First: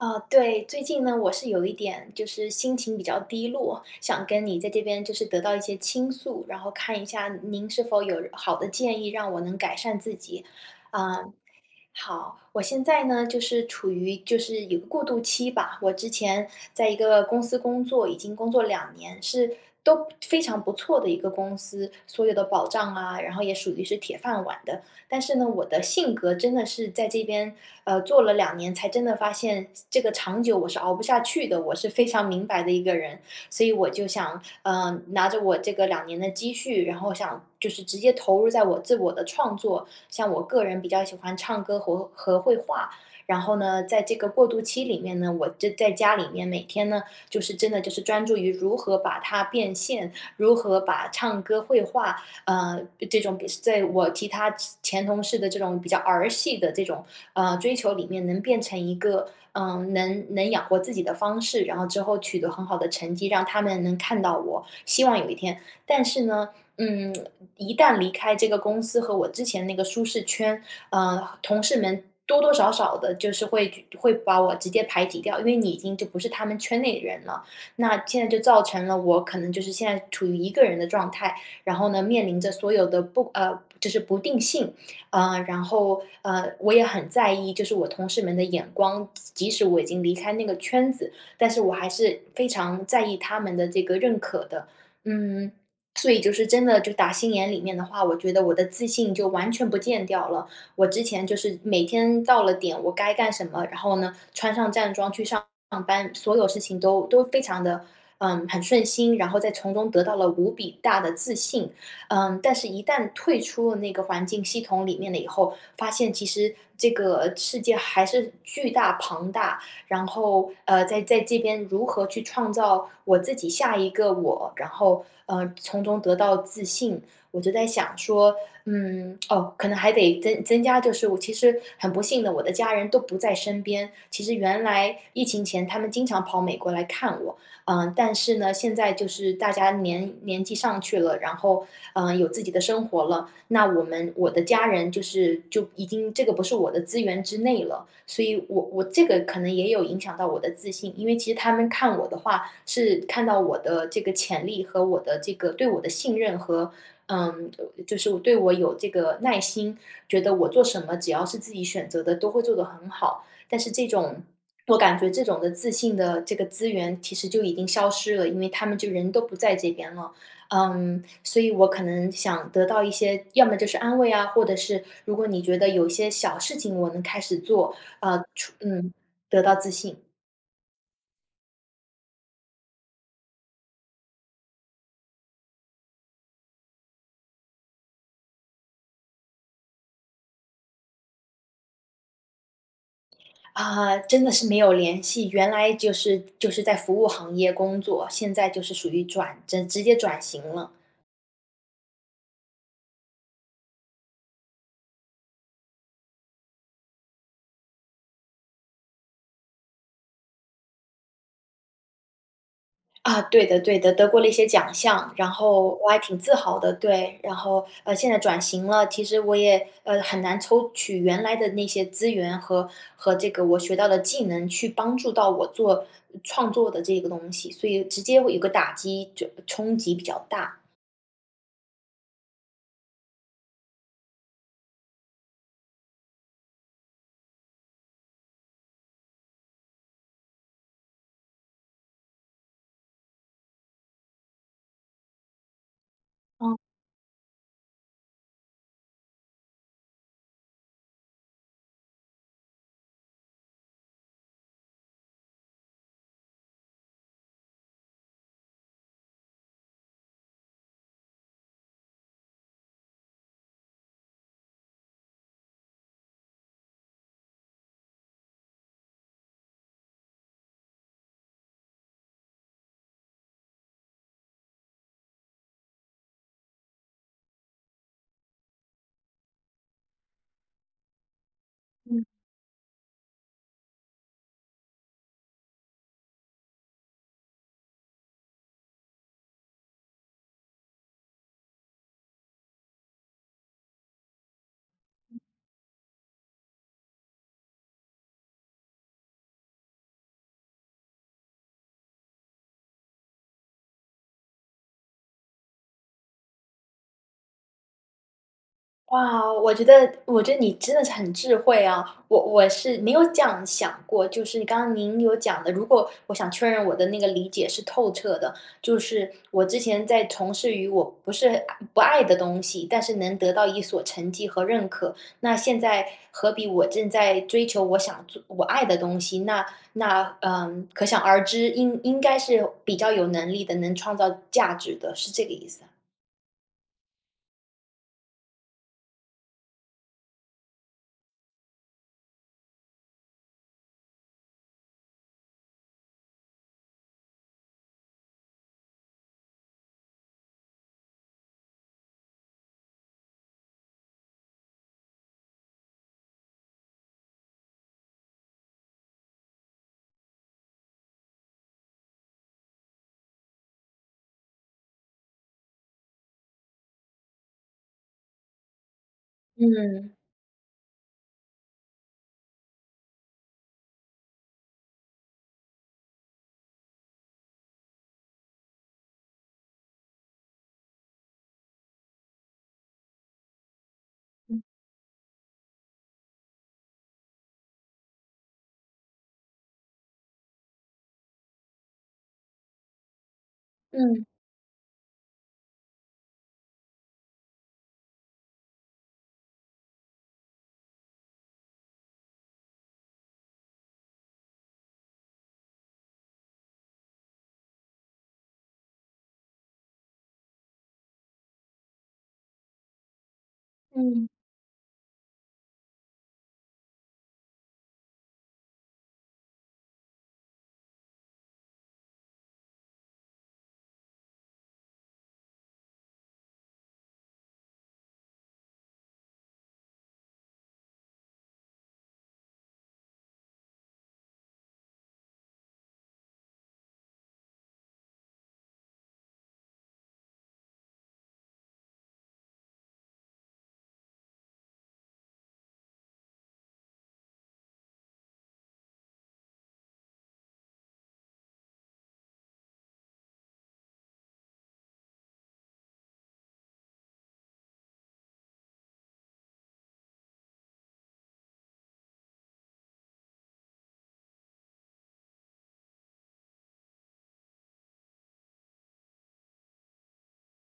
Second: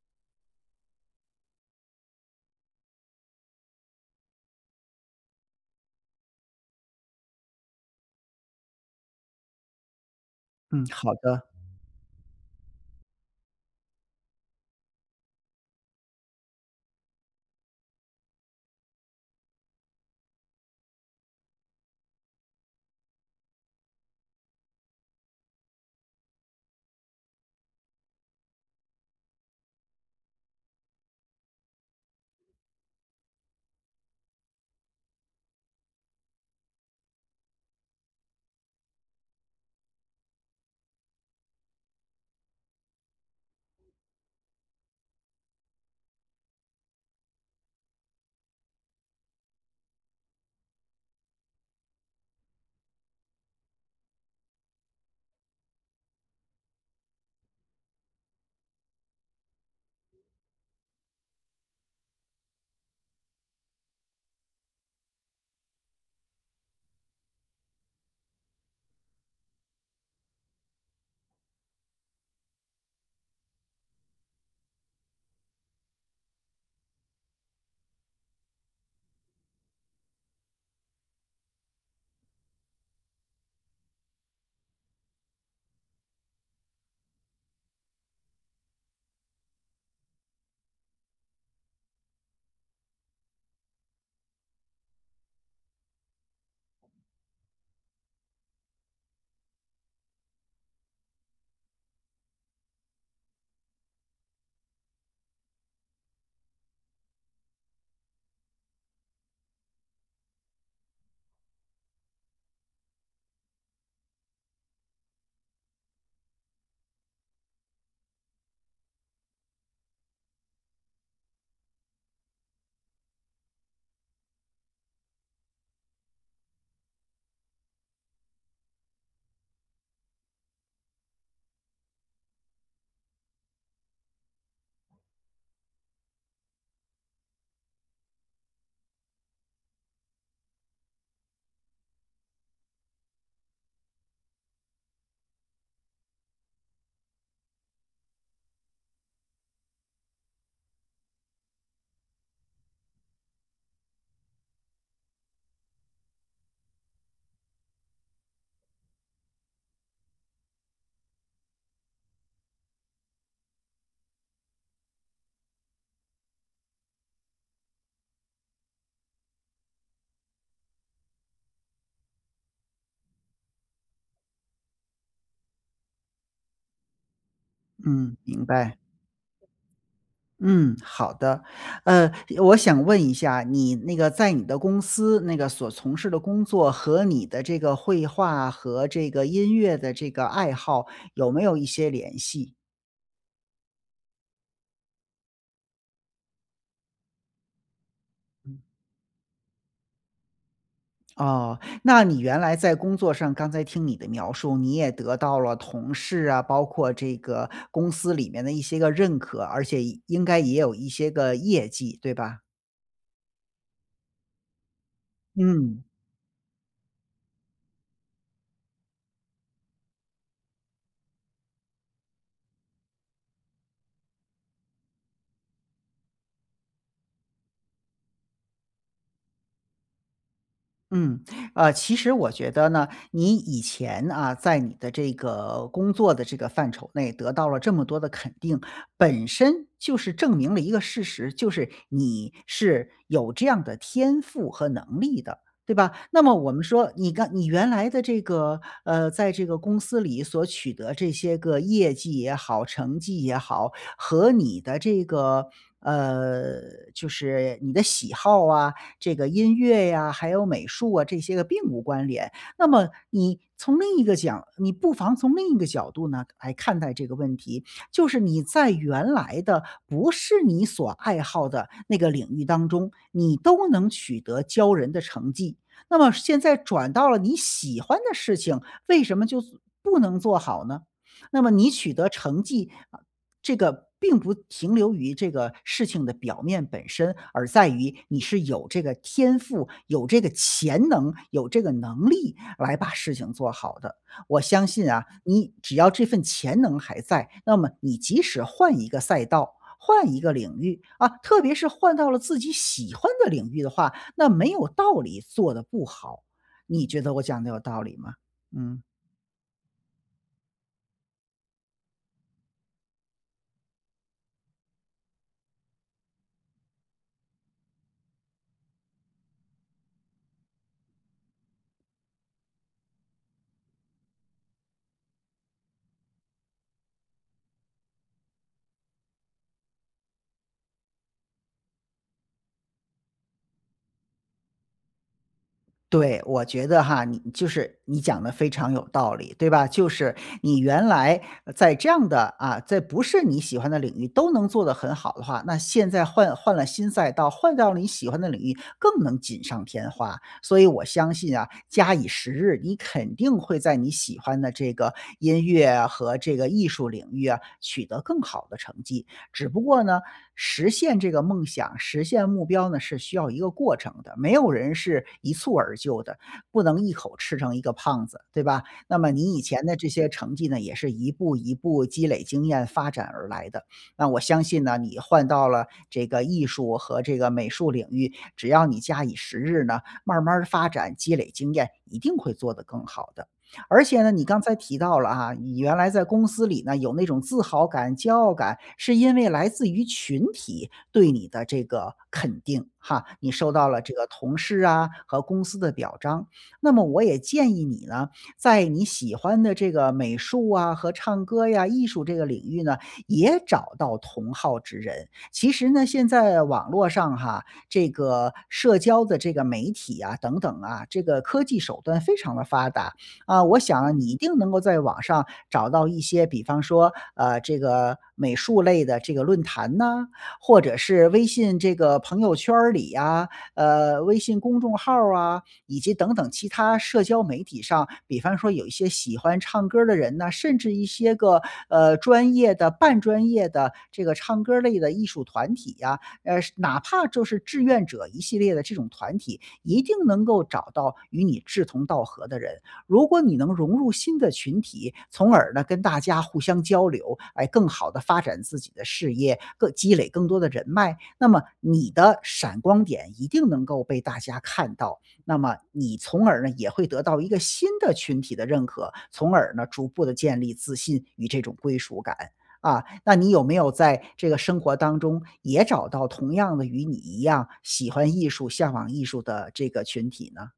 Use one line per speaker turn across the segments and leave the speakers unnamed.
啊，对。最近呢，我是有一点，就是心情比较低落，想跟你在这边，就是得到一些倾诉，然后看一下您是否有好的建议，让我能改善自己。
嗯，好
呃，
的。
好。我现在呢，就是处于就是有过渡期吧，我之前在一个公司工作，已经工作2年，是都非常不错的一个公司，所有的保障啊，然后也属于是铁饭碗的。但是呢，我的性格，真的是在这边，呃，做了2年才真的发现，这个长久我是熬不下去的，我是非常明白的一个人。所以我就想，呃，拿着我这个2年的积蓄，然后想就是直接投入在我在我的创作。像我个人比较喜欢唱歌和和绘画，然后呢，在这个过渡期里面呢，我这在家里面每天呢，就是真的就是专注于如何把它变现，如何把唱歌、绘画，呃，这种比是在我其他前前同事的这种比较儿戏的这种，呃，追求里面，能变成一个，呃，能能养活自己的方式，然后之后取得很好的成绩，让他们能看到我，希望有一天。但是呢，嗯，一旦离开这个公司和我之前那个舒适圈，呃，同事们多多少少地，就是会就会把我直接排挤掉。因为你已经就不是他们圈内的人了，那现在就造成了，我可能就是现在处于一个人的状态，然后呢，面临着所有的不呃，就是不定性。呃，然后，呃，我也很在意，就是我同事们的眼光，即即使我已经离开那个圈子，但是我还是非常在意他们的这个认可的。嗯，所以就是，真的就打心眼里面的话，我觉得我的自信就完全不见掉了。我之前就是每天到了点，我该干什么，然后呢，穿上战装去上上班所有事情，都都非常地呃，很顺心，然后再从中得到了无比大的自信。呃，但是一旦退出了那个环境系统里面了以后，发现其实这个世界还是巨大庞大。然后，呃，在在这边，如何去创造我自己下一个我，然后，呃，从中得到自信。我就在想说，嗯，哦，可能还得增增加，就是我其实很不幸的，我的家人都不在身边，其实原来疫情前，他们经常跑美国来看我。呃，但是呢，现在就是大家年年纪上去了，然后，呃，有自己的生活了，那我们我的家人就是就已经这个不是我的资源之内了。所以，我我这个可能也有影响到我的自信。因为其实他们看我的话，是看到我的这个潜力，和我的这个对我的信任和呃，就是对我有这个耐心，觉得我做什么，只要是自己选择的，都会做得很好。但是这种我感觉这种的自信的这个资源，其实就已经消失了，因为他们就人都不在这边了。呃，所以我可能想得到一些要么就是安慰啊，或者是如果你觉得有一些小事情，我能开始做，
嗯，
呃，
明
除
白。
嗯，得到自信。
嗯，好的。呃，我想问一下，你那个在你的公司，那个所从事的工作和你的这个绘画和这个音乐的这个爱好，有没有一些联系？
啊，真的是没有联系。原来就是就是在服务行业工作，现在
嗯。
就是属于转正，直接转型了。
哦，那你原来在工作上，刚才听你的描述，你也得到了同事啊，包括这个公司里面的一些个认可，而且也应该也有一些个业绩，对吧？
啊，对的对的，得过了一些奖项，然后
嗯。
我还挺自豪的，对。然后，呃，现在转型了，其实我也，呃，很难抽取原来的那些资源，和和这个我学到的技能，去帮助到我做，呃，创作的这个东西，所以直接会有个打击，就冲击比较大。
嗯，呃，其实我觉得呢，你以前啊，在你的这个工作的这个范畴内，得到了这么多的肯定，本身就是证明了一个事实，就是你是有这样的天赋和能力的，对吧？那么我
嗯。
们说，你刚你原来的这个，呃，在这个公司里，所取得这些个业绩也好，成绩也好，和你的这个呃，就是你的喜好啊，这个音乐呀，还有美术啊，这些个并无关联。那么，你从另一个讲，你不妨从另一个角度呢，来看待这个问题。就是你在原来的，不是你所爱好的那个领域当中，你都能取得骄人的成绩，那么现在转到了你喜欢的事情，为什么就做不能做好呢？那么你取
嗯。
得成绩，啊这个，并不停留于这个事情的表面本身，而在于你是有这个天赋，有这个潜能，有这个能力，来把事情做好的。我相信啊，
嗯。
你只要这份潜能还在，那么你即使换一个赛道、换一个领域，啊，特别是换到了自己喜欢的领域的话，那没有道理，做得不好，你觉得我讲得有道理吗？嗯。
哇，我觉得我觉得你真的是很智慧啊。我我是没有这样想过，就是刚刚您有讲的，如果我想确认我的那个理解是透彻的。就是我之前在从事于我不是爱不爱的东西，但是能得到一所成绩和认可。那现在，何必我正在追求我想做我爱的东西，那那，呃，可想而知，应应该是比较有能力的，能创造价值的，是这个意思。
对，我觉得哈，你就是你讲得非常有道理，对吧？就是你原来，呃，在这样的啊，在不是你喜欢的领域，都能做得很好的话，那现在换换了新赛道，换到了你喜欢的领域，更能锦上添花。所以我相信啊，假以时日，你肯定会在你喜欢的这个音乐和这个艺术领域啊，取得更好的成绩。只不过呢，实现这个梦想，实现目标呢，是需要一个过程的。没有人是一蹴而就的，不能一口吃成一个胖子，对吧？那么你以前的这
嗯。
些成绩呢，也是一步一步积累经验发展而来的。那我相信呢，你换到了这个艺术和这个美术领域，只要你假以时日呢，慢儿慢儿发展积累经验，一定会做得更好的。而且呢，你刚
嗯。
才提到了哈，你原来在公司里呢，有那种自豪感、骄傲感，是因为来自群体对你的这个肯定哈，你受到了这个
嗯。
同事啊和公司的表彰。那么我也建议你呢，在你喜欢的这个美术啊和唱歌呀、艺术这个领域呢，也找到同好之人。其实呢，现在网络上哈，这个社交的这个媒体啊，等等啊，这个科技手段非常地发达。啊，我想你
嗯。
一定能够在网上找到一些，比方说，呃，这个美术类的这个论坛呢，或者是微信这个朋友圈儿里啊，呃，微信公众号儿啊，以及等等其他社交媒体上，比方说有一些喜欢唱歌的人呢，甚至一些个，呃，专业的、半专业的这个唱歌儿类的艺术团体啊。呃，是哪怕就是志愿者一系列的这种团体，一定能够找到与你志同道合的人。如果你能融入新的群体，从而呢跟大家互相交流，来更好地发展自己的事业，更积累更多的人脉，那么你的闪光点，一定能够被大家看到。那么你从而呢，也会得到一个新的群体的认可，从而呢，逐步地建立自信与这种归属感。啊，那你有没有在这个生活当中，也找到同样的与你一样，喜欢艺术、向往艺术的这个群体呢？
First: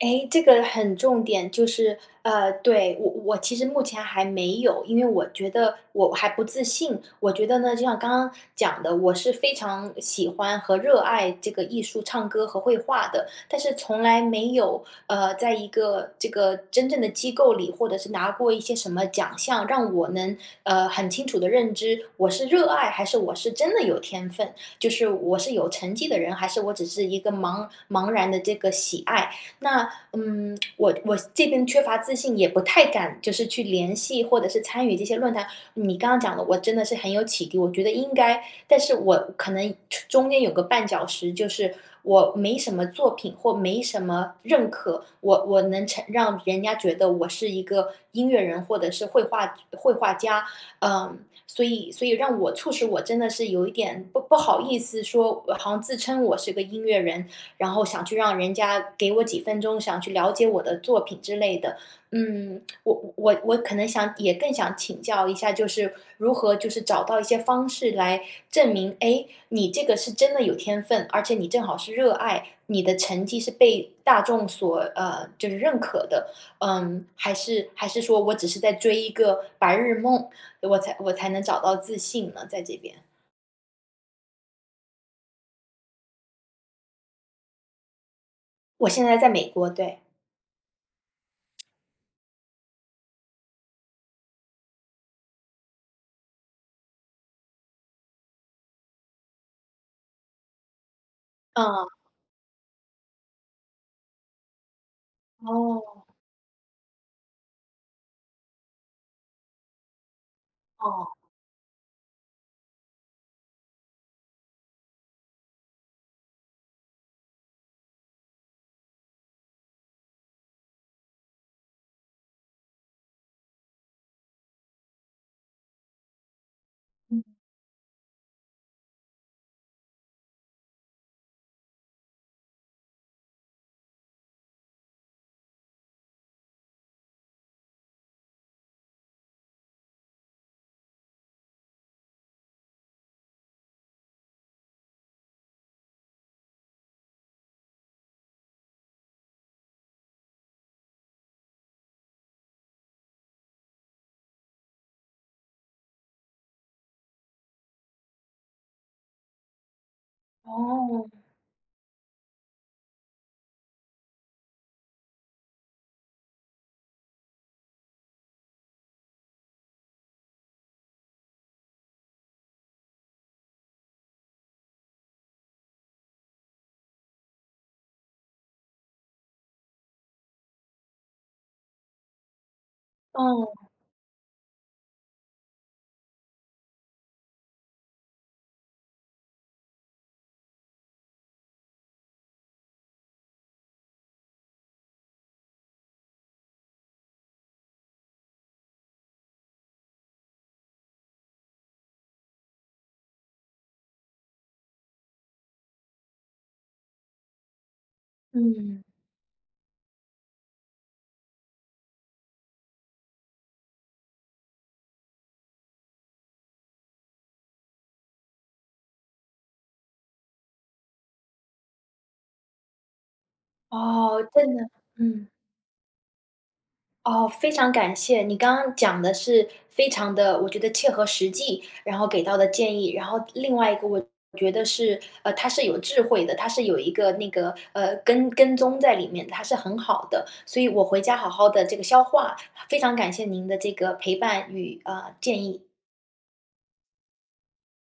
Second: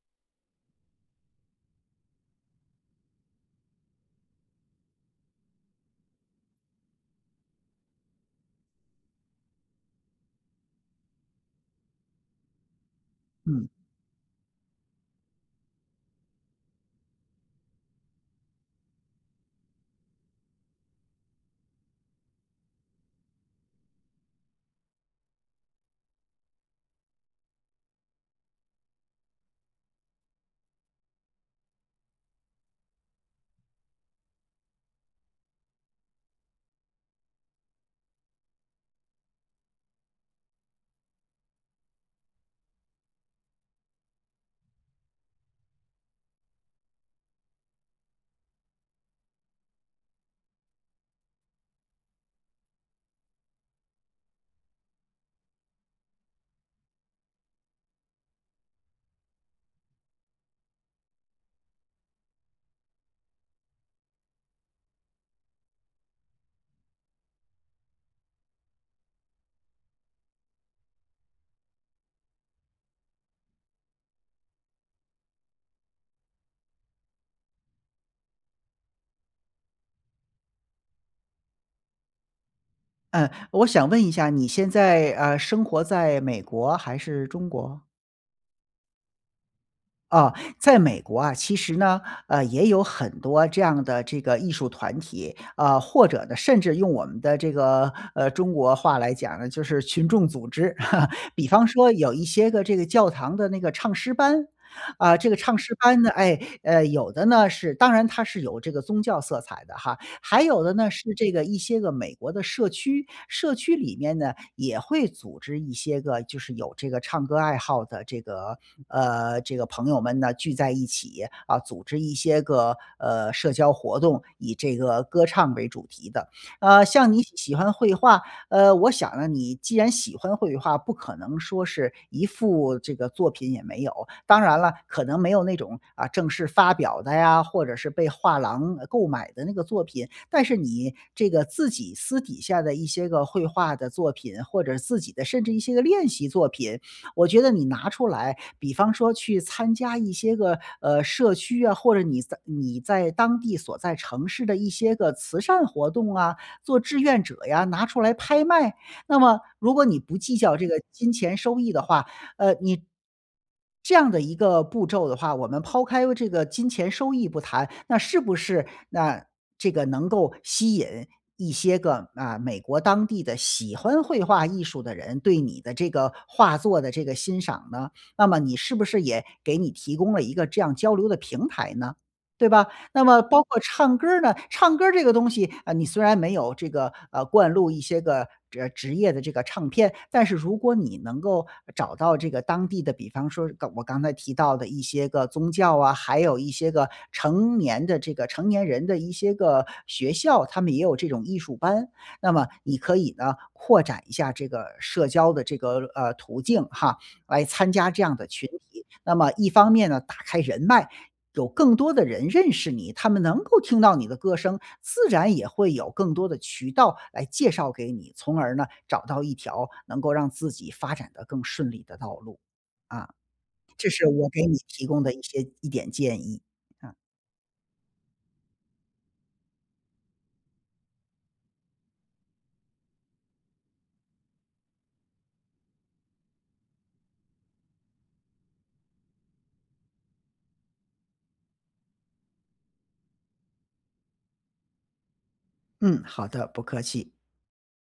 哎，这个很重点。就是呃，对，我我其实目前还没有，因为我觉得我还不自信，我觉得呢，就像刚刚讲的，我是非常喜欢和热爱这个艺术唱歌和绘画的，但
嗯。
是从来没有，呃，在一个这个真正的机构里，或者是拿过一些什么奖项，让我能，呃，很清楚地认知我是热爱还是我是真的有天分，就是我是有成绩的人还是我只是一个茫茫然的这个喜爱。那，嗯，我我这边缺乏自信，也不太敢就是去联系或者是参与这些论坛，你刚刚讲的我真的是很有启迪，我觉得应该但是我可能出中间有个绊脚石，就是我没什么作品或没什么认可。我我能成让人家觉得我是一个音乐人或者是绘画绘画家。呃，所以所以让我促使我真的是有一点不不好意思说好像自称我是个音乐人，然后想去让人家给我几分钟，想要去了解我的作品之类的。嗯，我我我我可能也想也更想请教一下，就是如何就是找到一些方式来证明，诶，你这个是真的有天分，而且你正好是热爱，你的成绩是被大众所呃，就是认可的？呃，还是还是说我只是在追一个白日梦，我才我才能找到自信呢？在这边。
嗯，我想问一下，你现在，呃，生活在美国还是中国？
我现在在美国，对。
啊，在美国啊，其实呢，呃，也有很多这样的这个艺术团体，啊，或者呢甚至用我们的这个，呃，中国话来讲呢，就是群众组织。比方说
嗯。
有一些个这个教堂的那个唱诗班，啊，这个唱诗班
哦。
呢哎，呃，有的呢，是当然它是有这个宗教色彩的哈，还有的呢，是
哦。
这个一些个美国的社区，社区里面呢，也会组织一些个就是有这个唱歌爱好的这个呃，这个朋友们呢，聚在一起，呃，组织一些个，呃，社交活动，以这个歌唱为主题的。呃，像你
嗯。
喜欢绘画，呃，我想呢，你既然喜欢绘画，不可能说是一幅这个作品也没有，当然了，可能没有那种，啊，正式发表的呀，或者是被画廊，呃，购买的那个作品，但是你这个自己私底下的一些个绘画的作品，或者自己的甚至一些个练习作品，我觉得你拿出来，比方说去参加一些个，呃，社区啊，或者你在你在当地所在城市的一些个慈善活动啊，做志愿者呀，拿出来拍卖。那么如果你不计较这个
哦。
金钱收益的话，呃，你这样的一个步骤的话，我们抛开这个金钱收益不谈，那是不是那这个能够吸引一些个，啊，美国当地的喜欢绘画艺术的人对你的这个画作的这个欣赏呢？那么你是不是也给你提供了一个这样交流的平台呢？对吧？那么包括
哦。
唱歌儿呢，唱歌儿这个东西，啊，你虽然没有这个呃，灌录一些个，呃，职业的这个唱片，但是如果你能够找到这个当地的，比方说刚我刚才提到的一些个宗教啊，还有一些个成年的这个成年人的一些个学校，他们也有这种艺术班。那么你可以呢，扩展一下这个社交的这个，呃，途径哈，来参加这样的群
嗯。
体。那么一方面呢，打开人脉，有更多的人认识你，他们能够听到你的歌声，自然也会有更多的渠道来介绍给你，从而呢，找到一条能够让自己发展地更顺利的道路。啊，这是
哦，
我给
真
你
的，
提供的一
嗯。
些一点建议，嗯。
哦，非常感谢，你刚刚讲得是非常地我觉得切合实际，然后给到的建议。然后另外一个我觉得是呃，它是有智慧的，它是有一个那个呃，跟跟踪在里面，它是很好的，所以我回家好好地这个消化，非常感谢您的这个陪伴与，呃，建议。
嗯，好的。不客气。